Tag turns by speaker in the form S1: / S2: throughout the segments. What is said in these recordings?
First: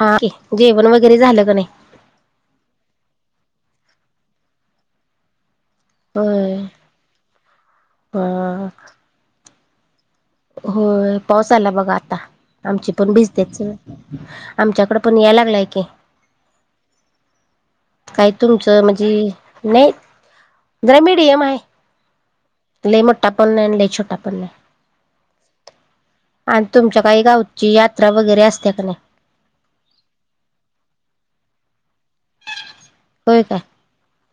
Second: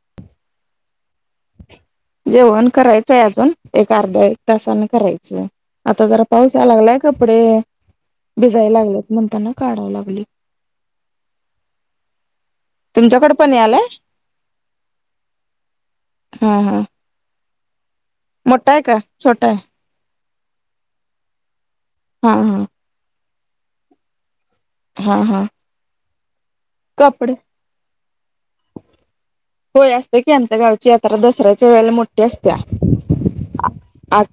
S1: हाय जेवण वगैरे झाल का नाही?
S2: जेवण करायचय अजून एक अर्धा एक तासाने करायचय. आता जरा
S1: होय
S2: पावसाला येयला लागलाय कपडे
S1: ह
S2: भिजायला लागले. म्हणताना काढाय लागलोय.
S1: होय पाऊस आला बघा आता. आमची पण
S2: तुमच्याकडे
S1: भिजतेचग
S2: यालाय
S1: आमच्याकड पण याय लागलाय की.
S2: ह ह.
S1: काय तुमचं म्हणजे नाही जरा मीडियम आहे.
S2: हम हम्म.
S1: टापण नाही लई छोटा पण नाही.
S2: हा हा.
S1: आणि तुमच्या काही
S2: कपडे
S1: गावची यात्रा वगैरे असते्या का नाही?
S2: होय असते की आमच्या गावची यात्रा दसऱ्याच्या वेळेला मोठी असत्या.
S1: होय काय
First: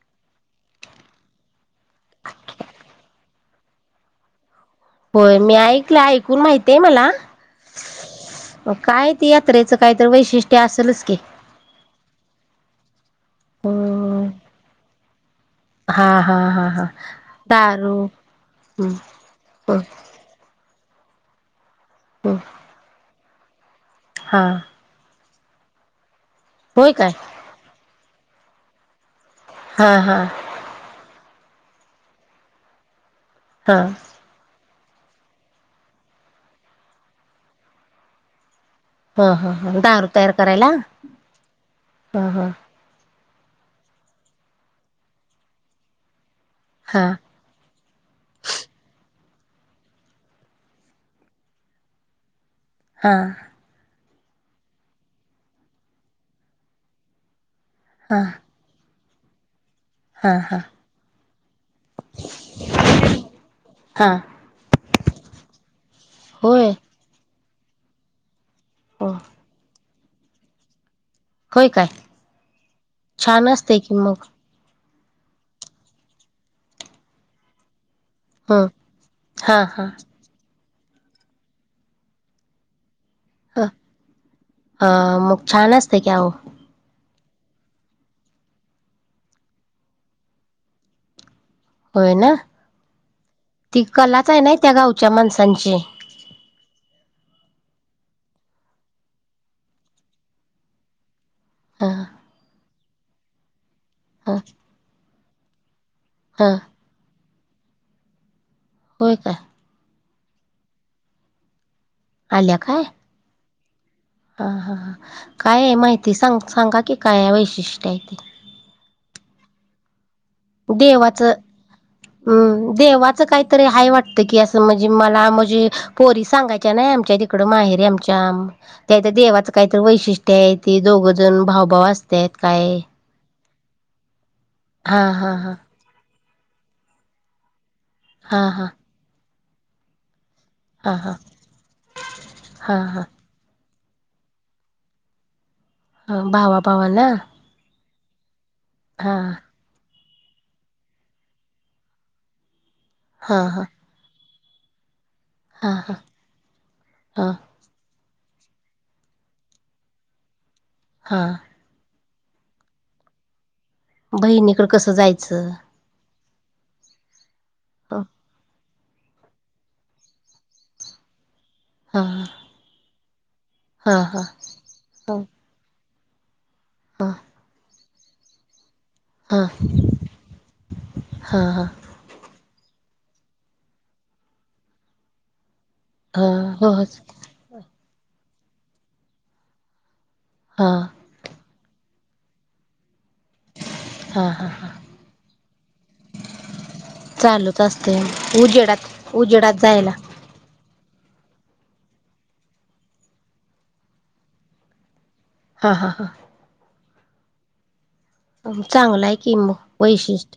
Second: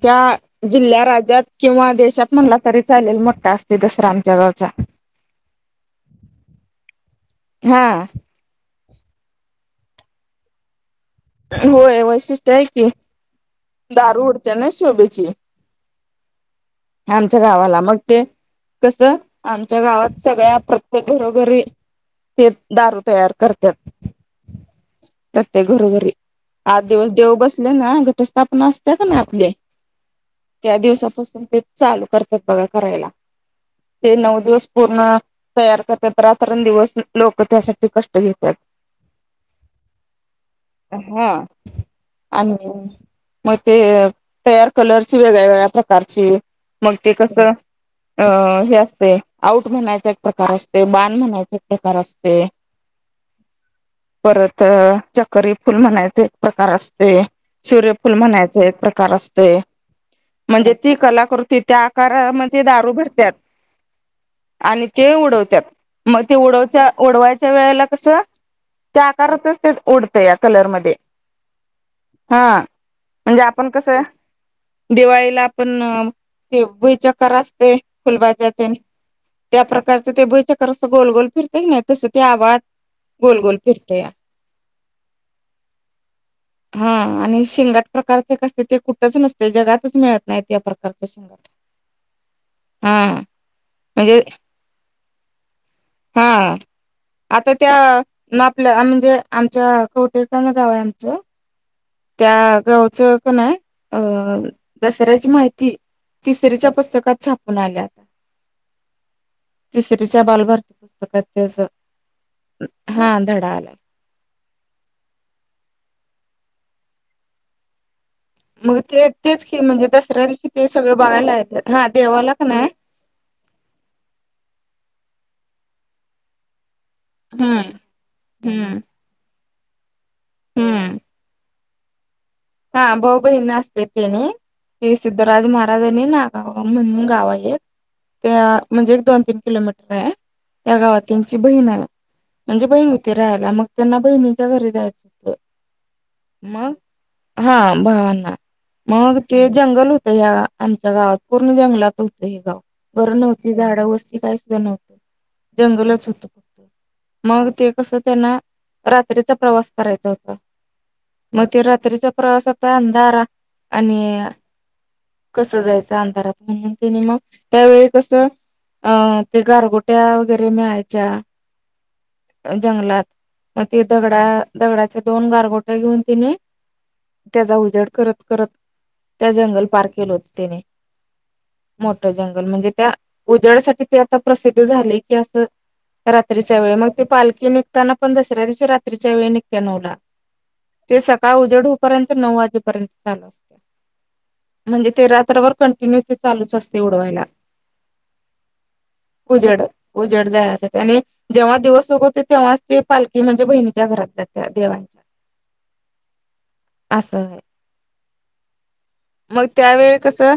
S2: त्या जिल्ह्या राज्यात किंवा देशात म्हणला तरी चालेल मोठा असते दसरा आमच्या गावचा.
S1: होय मी ऐकलं ऐकून माहितय मला.
S2: हा
S1: काय ते यात्रेचं काहीत वैशिष्ट्य असेलच की.
S2: होय वैशिष्ट आहे की
S1: होय
S2: दारू उडत ना शोभेची.
S1: हा हा हा हा दारू. हम्म
S2: कस
S1: हम्म
S2: आमच्या गावात सगळ्या ते घरोघरी
S1: हम्म
S2: ते दारू तयार करतात.
S1: हा
S2: प्रत्येक घरोघरी आठ
S1: होय
S2: दिवस
S1: काय
S2: देव बसले ना घटस्थापना असते कि नाय.
S1: हा हा
S2: त्या दिवसापासून ते चालू करतात बघा करायला.
S1: हा
S2: ते नऊ दिवस पूर्ण तयार करताता रात्रण दिवस लोक त्यासाठी कष्ट घेतात.
S1: हा हा ह दारू तयार करायला,
S2: हा
S1: हा हा.
S2: आणि मग ते तयार कलरची वेगळ्या वेगळ्या प्रकारची. मग
S1: हा
S2: ते कस अं हे असते. आऊट म्हणायचा एक प्रकार असते बान म्हणायचा एक प्रकार असते.
S1: हा.
S2: परत चकरी फुल म्हणायचे एक प्रकार असते. सूर्यफुल
S1: हा
S2: म्हणायचे एक प्रकार असतेय.
S1: हा हा
S2: म्हणजे ती कलाकृती त्या आकारामध्ये दारू भरतात.
S1: हा
S2: आणि ते उडवतात मग ते
S1: होय
S2: उडवच्या उडवायच्या वेळेला कसं
S1: हो
S2: करतच ते ओढतं या कलरमध्ये.
S1: होय काय
S2: हा म्हणजे
S1: छान
S2: आपण
S1: असते
S2: कस
S1: की मग
S2: दिवाळीला आपण ते भुईचकर असते. फुलबाज्या
S1: हम्म
S2: तेन
S1: हा
S2: त्या
S1: हा
S2: प्रकारच ते भुईचक्कर कस गोलगोल फिरतय ना तसं ते आभाळात गोलगोल फिरतया.
S1: हा मग छान असते कि हो.
S2: हा आणि शिंगट प्रकारचे क असते ते कुठच नसते जगातच मिळत नाही या प्रकारच शिंगट.
S1: होय ना ती
S2: म्हणजे
S1: कलाच आहे ना त्या गावच्या माणसांची.
S2: हा. आता त्या ना आपल्या म्हणजे आमच्या कटे काण गाव आहे आमचं.
S1: ह
S2: त्या गावचं क नाय अ
S1: ह
S2: दसऱ्याची माहिती
S1: ह
S2: तिसरीच्या पुस्तकात छापून आल्याता.
S1: हो काय?
S2: तिसरीच्या बालभारती पुस्तकात
S1: आल्या काय
S2: हा धडा आलाय.
S1: हा हा हा, काय आहे माहिती सांग सांगा की काय वैशिष्ट्य आहे ते?
S2: मग ते तेच म्हणजे दसऱ्या दिवशी ते सगळं
S1: देवाच
S2: बघायला येतात हा देवाला क नाय
S1: म देवाच काहीतरी हाय वाटतं की असं म्हणजे मला म्हणजे पोरी सांगायच्या नाही आमच्या तिकड
S2: हम्म
S1: माहेरी आमच्या
S2: हम्म
S1: त्या इथं देवाच काहीत वैशिष्ट्य आहे ती
S2: हम्म
S1: दोघजण भावभाव असत
S2: हा भाऊ बहीन असतात तेनी हे
S1: हा हा
S2: सिद्धराज
S1: हा
S2: महाराजनी ना म्हणून गाव आहेत
S1: हा
S2: त्या
S1: हा
S2: म्हणजे एक दोन तीन किलोमीटर आहे. त्या
S1: हा
S2: गावात
S1: हा
S2: त्यांची बहीण आय म्हणजे
S1: हा
S2: बहीण
S1: हा
S2: होती राहाला मग त्यांना बहिणीच्या घरी जायच होतं.
S1: ह भावा भावा ना.
S2: ह भावना मग ते जंगल हो या आमच्या गावात पूर्ण जंगलात होतं हे गाव घरं
S1: हा
S2: नव्हती
S1: हा
S2: झाडं वस्ती काय नव्हतं
S1: हा हा
S2: जंगलच होत फक्त
S1: हा
S2: मग ते कस त्यांना रात्रीचा प्रवास करायचा होता
S1: हा
S2: मग ते रात्री चा प्रवास आता अंधारा आणि
S1: बहिणीकडं कसं जायचं
S2: कस जायच अंधारात. म्हणून जेनी मग त्यावेळी
S1: हा
S2: कसं अ ते गारगोट्या वगैरे मिळायच्या
S1: हा
S2: जंगलात. मग ते
S1: हा हा
S2: दगडा दगडाचे
S1: हा
S2: दोन गारगोटे घेऊन तिने त्याचा उजेड करत करत त्या
S1: हा
S2: जंगल पार केलं होत त्यानी
S1: हा हा
S2: मोठ जंगल म्हणजे त्या उजडासाठी ते आता प्रसिद्ध झाले की असं
S1: हा
S2: रात्रीच्या वेळे मग
S1: होच
S2: ते पालखीने त्यांना पण दसऱ्या दिवशी रात्रीच्या वेळी निघत्या नऊला.
S1: हा.
S2: अढ पर्यंत नऊ वाजेपर्यंत चालू असते.
S1: हा हा हा
S2: म्हणजे ते रात्राभर कंटिन्यू ते चालूच असते उडवायला.
S1: चालूच असते उजेडात उजेडात
S2: उजड
S1: जायला
S2: उजड जायासाठी. त्यानी जेव्हा दिवस उगोवते तेव्हाच ते पालखी म्हणजे बहिणीच्या घरात जाते देवांच्या.
S1: हा हा हा.
S2: असं होय.
S1: अ
S2: मग त्यावेळी कसं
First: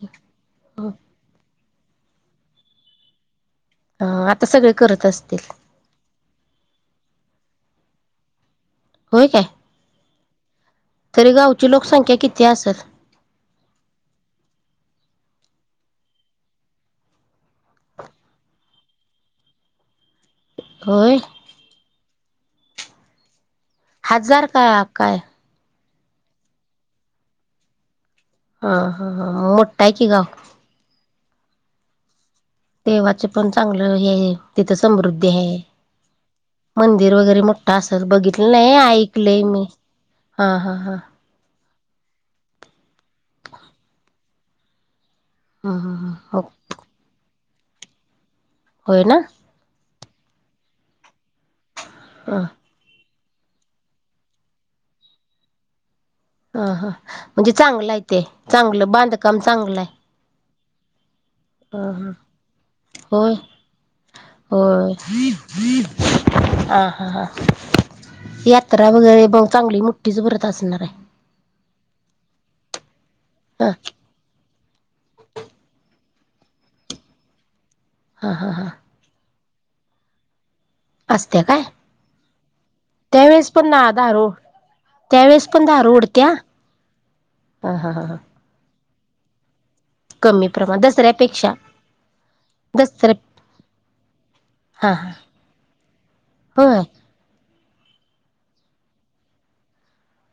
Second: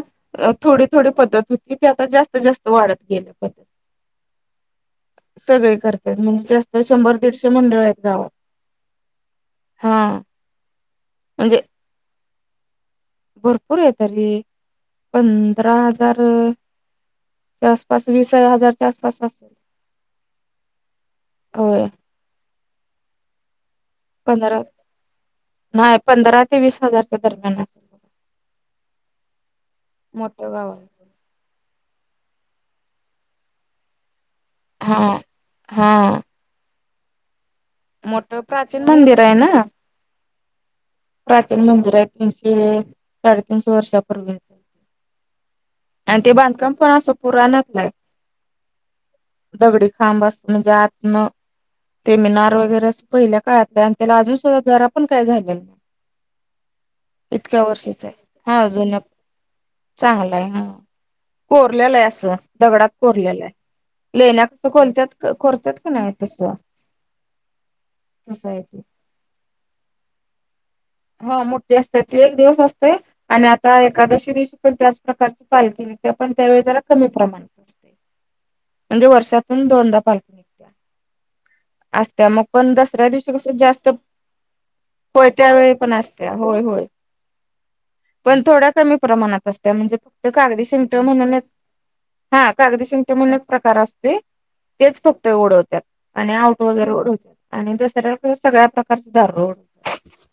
S2: थोडी थोडी पद्धत हो तिथे आता जास्त जास्त वाढत गेले पद्धत.
S1: ह आता सगळे करत असतील
S2: सगळे करतात म्हणजे जास्त शंभर दीडशे मंडळ आहेत. जावं
S1: होय काय
S2: हा.
S1: तरी
S2: म्हणजे
S1: गावची लोकसंख्या किती असल?
S2: भरपूर येतरी पंधरा हजार आसपास वीस हजारच्या आसपास अस
S1: होय. हजार
S2: पंधरा
S1: का काय?
S2: नाही पंधरा ते वीस हजारच्या दरम्यान.
S1: हा हा हा मोठाय कि गावं.
S2: मोठं गाव आहे
S1: देवाच पण चांगलं हे तिथं
S2: हा
S1: समृद्धी आहे.
S2: हा
S1: मंदिर वगैरे मोठा असल
S2: मोठं
S1: बघितलं नाही
S2: प्राचीन मंदिर आहे
S1: ऐकलंय
S2: ना
S1: मी, हा हा. हा
S2: प्राचीन मंदिर आहे तीनशे साडेतीनशे वर्षापूर्वी.
S1: ह
S2: आणि ते
S1: ह
S2: बांधकाम पण असं पुराणतलाय.
S1: होय ना.
S2: खांब म्हणजे आतन ते
S1: ह
S2: मिनार वगैरेच पहिल्या काळातलं आणि त्याला अजून सुद्धा जरा पण काय झाले नाही.
S1: ह ह म्हणजे
S2: इतक्या
S1: चांगलं
S2: वर्षीच आहे
S1: ते
S2: हा
S1: चांगलं
S2: जुन्या
S1: बांधकाम चांगलं आहे
S2: चांगला आहे हा. कोरलेलंय असं दगडात
S1: होय
S2: कोरलेलंय. लेण्या
S1: होय
S2: कोनत्यात कोरतात कि नाही तसं.
S1: हा हा हा
S2: तसं आहे ते
S1: यात्रा वगैरे मग चांगली मुठ्ठीच भरत असणार आहे.
S2: हो मोठी असते ती एक दिवस असत आणि
S1: हा
S2: आता एकादशी दिवशी पण त्याच प्रकारची पाल्टी निघते पण त्यावेळी जरा कमी प्रमाणात असते
S1: हा हा हा
S2: म्हणजे वर्षात त दोनदा पालखी निघत्या
S1: असत्या काय?
S2: असत्या मग पण दसऱ्या दिवशी
S1: त्यावेेळेस
S2: कसं
S1: पण ना
S2: जास्त
S1: धारो
S2: होय
S1: त्यावेेळेस पण
S2: त्यावेळी
S1: धा
S2: पण असत्या होय होय,
S1: हा हा
S2: पण थोड्या कमी प्रमाणात. त्या म्हणजे फक्त
S1: कमी
S2: कागदी
S1: प्रमाण
S2: शिंगट म्हणून एक
S1: दसऱ्यापेक्षा
S2: हा कागदी शिंगट
S1: दसऱ्या
S2: म्हणून एक प्रकार असतोय.
S1: हा
S2: तेच
S1: हा
S2: फक्त ओढवतात आणि आउट
S1: होय
S2: वगैरे ओढवत आणि दसऱ्या सगळ्या प्रकारच दारोड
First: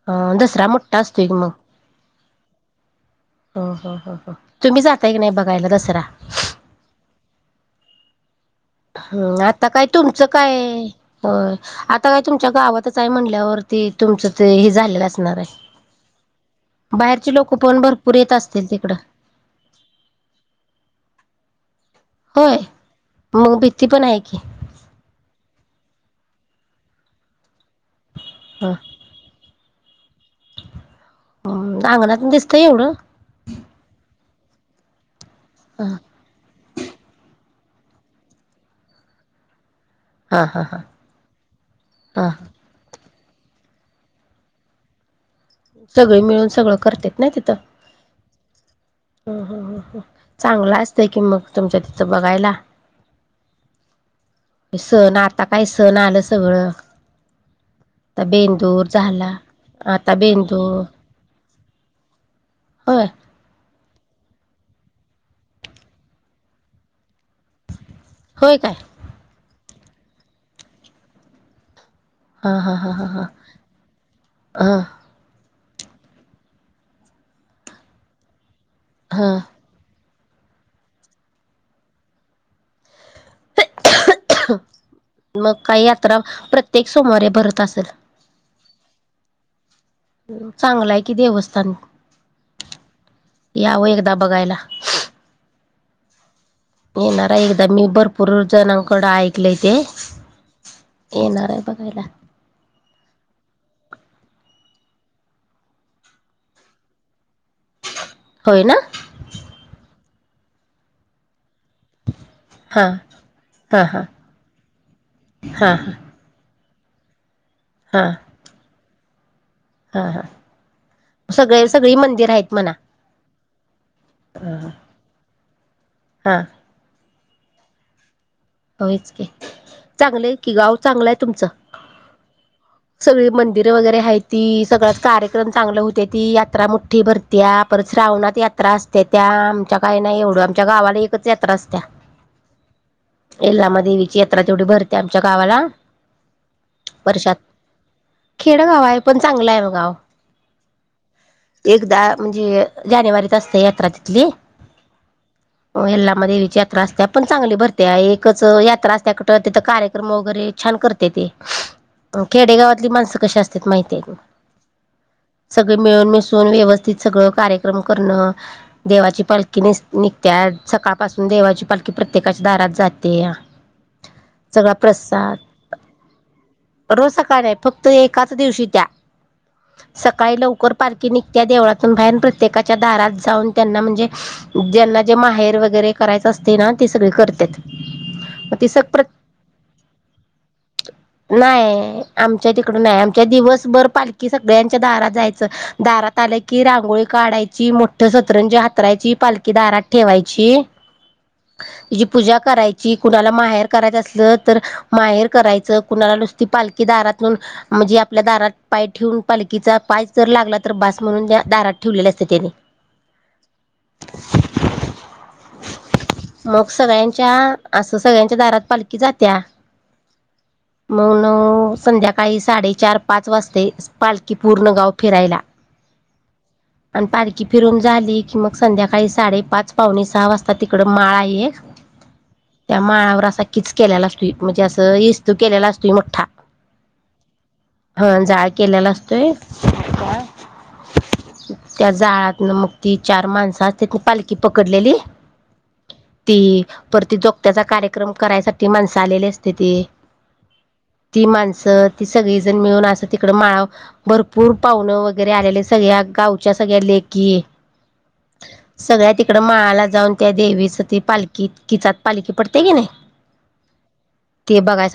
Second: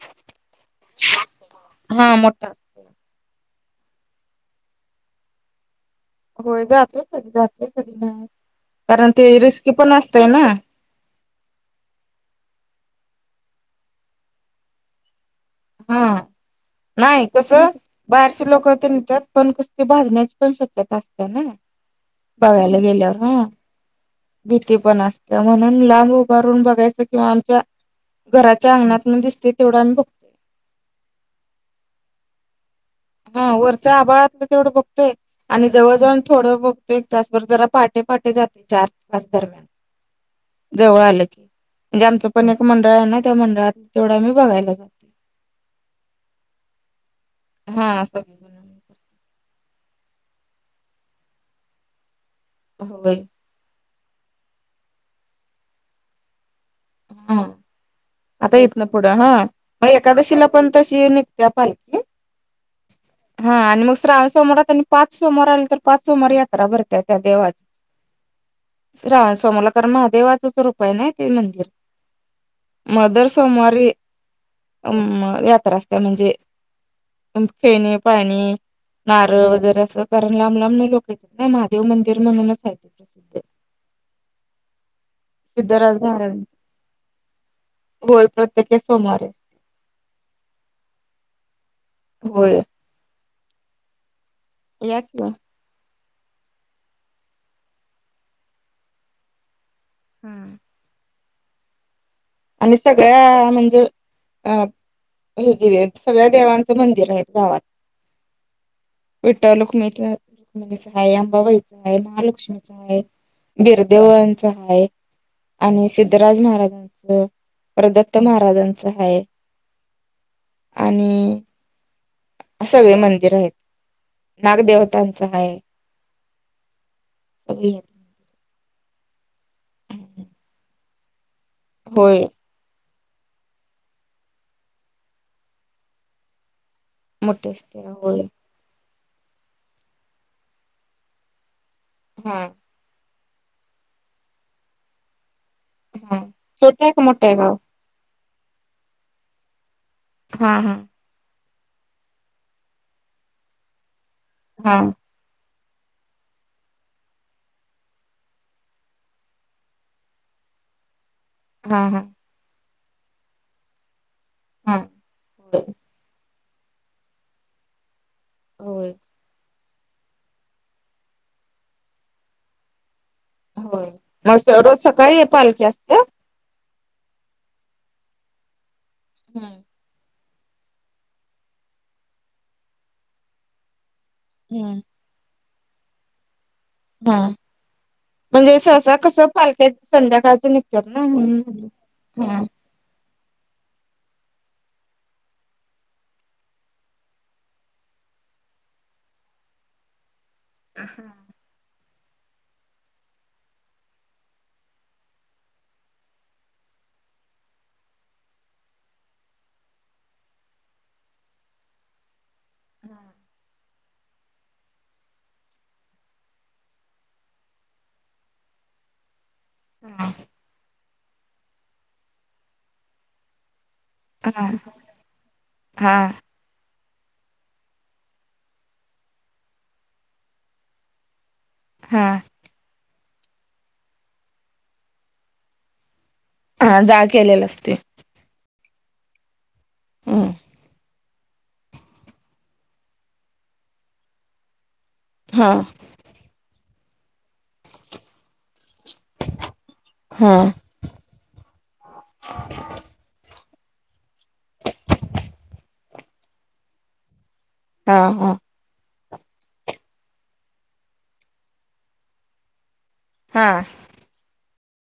S1: अ दसरा मोट्टा असतो की मग.
S2: हा मोठा असतोय.
S1: हो हो हो हो तुम्ही जाताय की नाही? बघायला दसरा,
S2: होय जातोय कधी जातोय कधी नाही कारण ते
S1: हम्म आता
S2: रिस्की
S1: काय
S2: पण असतय
S1: तुमचं
S2: ना
S1: काय हो आता काय तुमच्या गावातच काय म्हटल्यावरती तुमचं ते हे झालेलं असणार आहे.
S2: हा नाही
S1: बाहेरची लोक
S2: कसं
S1: पण भरपूर येत
S2: बाहेरचे लोक
S1: असतील
S2: तर
S1: तिकडं
S2: नेतात पण कस ते भाजण्याची पण शक्यता असते. ना
S1: होय
S2: बघायला गेल्यावर ह
S1: मग भीती पण आहे की
S2: भीती पण असत म्हणून लांब उभारून बघायचं किंवा आमच्या घराच्या अंगणात न दिसते तेवढं आम्ही बघतोय.
S1: हम अंगणात दिसत एवढं.
S2: हा वरच्या आबाळातलं तेवढं बघतोय आणि जवळ जाऊ थोडं बघतोय त्याच बरोबर जरा पहाटे पहाटे जाते चार तास दरम्यान
S1: हा हा
S2: जवळ आलं की म्हणजे आमचं
S1: हा
S2: पण एक मंडळ आहे ना. त्या मंडळात जोड्या बी बघायला जाते.
S1: सगळे मिळून सगळं करते.
S2: हा सगळीजन
S1: हं चांगला असतय कि मग तुमच्या तिथं बघायला.
S2: होय
S1: सण आता काय सण आलं सगळं.
S2: हा. आता इथन
S1: बेंदूर
S2: पुढं हा
S1: झाला
S2: मग
S1: आता
S2: एकादशीला पण
S1: बेंदूर
S2: तशी निघते पालखी.
S1: होय
S2: हा आणि मग श्रावण सोमवारात आणि पाच सोमवार आले तर पाच समार यात्रा भरत्यात. त्या
S1: होय काय
S2: देवाची राज त मला कारण महादेवाचं रूप आहे की नाही ते मंदिर
S1: हा हा हा हा
S2: मगं दर सोमवारी
S1: हा
S2: यात्रा त म्हणजे खेणे पाणी
S1: ह ह
S2: नारळ वगैरे अस. कारण लांब लांबण लोक येत ना महादेव मंदिर म्हणूनच आहेय ते प्रसिद्ध
S1: अ [unintelligible] मग काही
S2: सिद्धराज
S1: यात्रा
S2: महाराज
S1: प्रत्येक सोमवारी भरत असेल.
S2: होय प्रत्येक सोमवारी
S1: चांगलंय कि देवस्थान
S2: होय.
S1: यावं एकदा बघायला,
S2: या किंवा
S1: येणार एकदा मी भरपूर जणांकड ऐकलंय ते
S2: हम्म,
S1: येणारय बघायला.
S2: आणि सगळ्या म्हणजे अं हेच सगळ्या देवांचं मंदिर आहेत गावात.
S1: होय ना
S2: विठ्ठल -रुक्मिणी, आईआंबाबाई आहे. महालक्ष्मीचा
S1: हा
S2: आहे,
S1: हा हा
S2: बीरदेवांचा आहे
S1: हा
S2: आणि सिद्धराज महाराजांचं, परत
S1: हा
S2: दत्त महाराजांचं आहे.
S1: हा हा
S2: आणि
S1: सगळे सगळी मंदिर आहेत म्हणा
S2: सगळे मंदिर आहेत. नागदेवतांचा आहे.
S1: हा,
S2: स [inaudible]
S1: होच का चांगलंय कि गाव चांगलं आहे तुमचं,
S2: होय.
S1: सगळी मंदिरं वगैरे आहे ती सगळच कार्यक्रम चांगले होते ती यात्रा मो ठी
S2: मोठे
S1: भरत्या
S2: असते
S1: परत
S2: होय
S1: श्रावणात यात्रा असत्या त्या आमच्या काही नाही एवढं आमच्या गावाला एकच यात्रा असत्या.
S2: हा
S1: येलाम्मा देवीची यात्रा तेवडी भरते आमच्या गावाला
S2: हा छोटे आहे का मोठे
S1: वर्शात
S2: आहे गाव
S1: खेडगाव आहे. पण चांगलं आहे मग गाव
S2: हा हा.
S1: एकदा म्हणजे जानेवारीत असते यात्रा तिथली.
S2: हा!
S1: हो यल्लामा देवीची यात्रा असत्या पण चांगली भरते. त्या एकच यात्रा असत्या कूट तिथं कार्यक्रम वगैरे छान कर तेते
S2: हा हा
S1: खेडेगावातली माणसं कशी असत्यात माहितीय
S2: हा होय
S1: सगळे मिळून, मिसून व्यवस्थित सगळं कार्यक्रम परन
S2: होय
S1: देवाची पालखी निस निघते आज सकाळ पाासून देवाची पालखी प्रत्येकाच्या दारात जात
S2: होय मस्त रोज सकाळी अ
S1: प्रसाद
S2: पालखी असते?
S1: रोज सकाळ नाही फक्त एकाच दिवशी त्या.
S2: हूं!
S1: काळी लवकर पालकी निघतीया, त्या देवळातून भाहेन प्रत्येकाच्या दारात जाऊन त्यांना म्हणजे
S2: हम्म
S1: ज्यांना जे माहेर वगैरे करायचं असते ना ते सगळे
S2: हा
S1: करत्यात.
S2: म्हणजे सहसा कस पालख्याच संध्याकाळच निघत्या त ना म्हणून
S1: नाही
S2: म्हणलं.
S1: आमच्या तिकडं नाही आमच्या दिवसभर पालखी सगळ्यांच्या दारात जायचं. दारात आलं की रांगोळी काढायची मोठी सतरंजी हातरायची पालखी दारात ठेवायची.
S2: हम्
S1: तिची पूजा करायची. कुणाला माहेर करायचं असल तर माहेर करायचं. कुणाला नुसती पालखी दारात म्हणजे आपल्या दारात पाय ठेवून पालखीचा पाय जर लागला तर भास म्हणून त्या दारात ठेवलेले असते त्यानी
S2: हम
S1: मग. सगळ्यांच्या असं सगळ्यांच्या दारात पालखी जात्या.
S2: हा!
S1: मग न संध्याकाळी साडेचार पाच वाजता ये पालखी
S2: हा
S1: पूर्णगाव फिरायला
S2: हा
S1: आण पालखी फिरून झाली की मग संध्याकाळी साडेपाच, पावणे सहा वाजता, तिकड माळ आहे एक
S2: हा!
S1: त्या माळावर अस कीच केलेला असतुय म्हणजे असं इस्तू केलेला असतो मोठ्ठा.
S2: हा जाळ केलेला असतोय.
S1: जाळ केलेला असतोय.
S2: हूं!
S1: त्या जाळातन मग ती चार माणसं आत येता पालखी पकडलेली
S2: हा!
S1: ती परती जोगत्याचा कार्यक्रम करायसाठी माणसं आलेली असते ते-
S2: हा
S1: ती माणसं ती सगळीजण मिळून, असं तिकड माळा भरपूर पाहुण वगैरे आलेले सगळ्या गावच्या सगळ्या लेकी
S2: हा हा!
S1: तिकड माळाला जाऊन त्या देवीच ती पालखी किचात पालखी पडते की नाही.
S2: हा!
S1: ते बगाय सां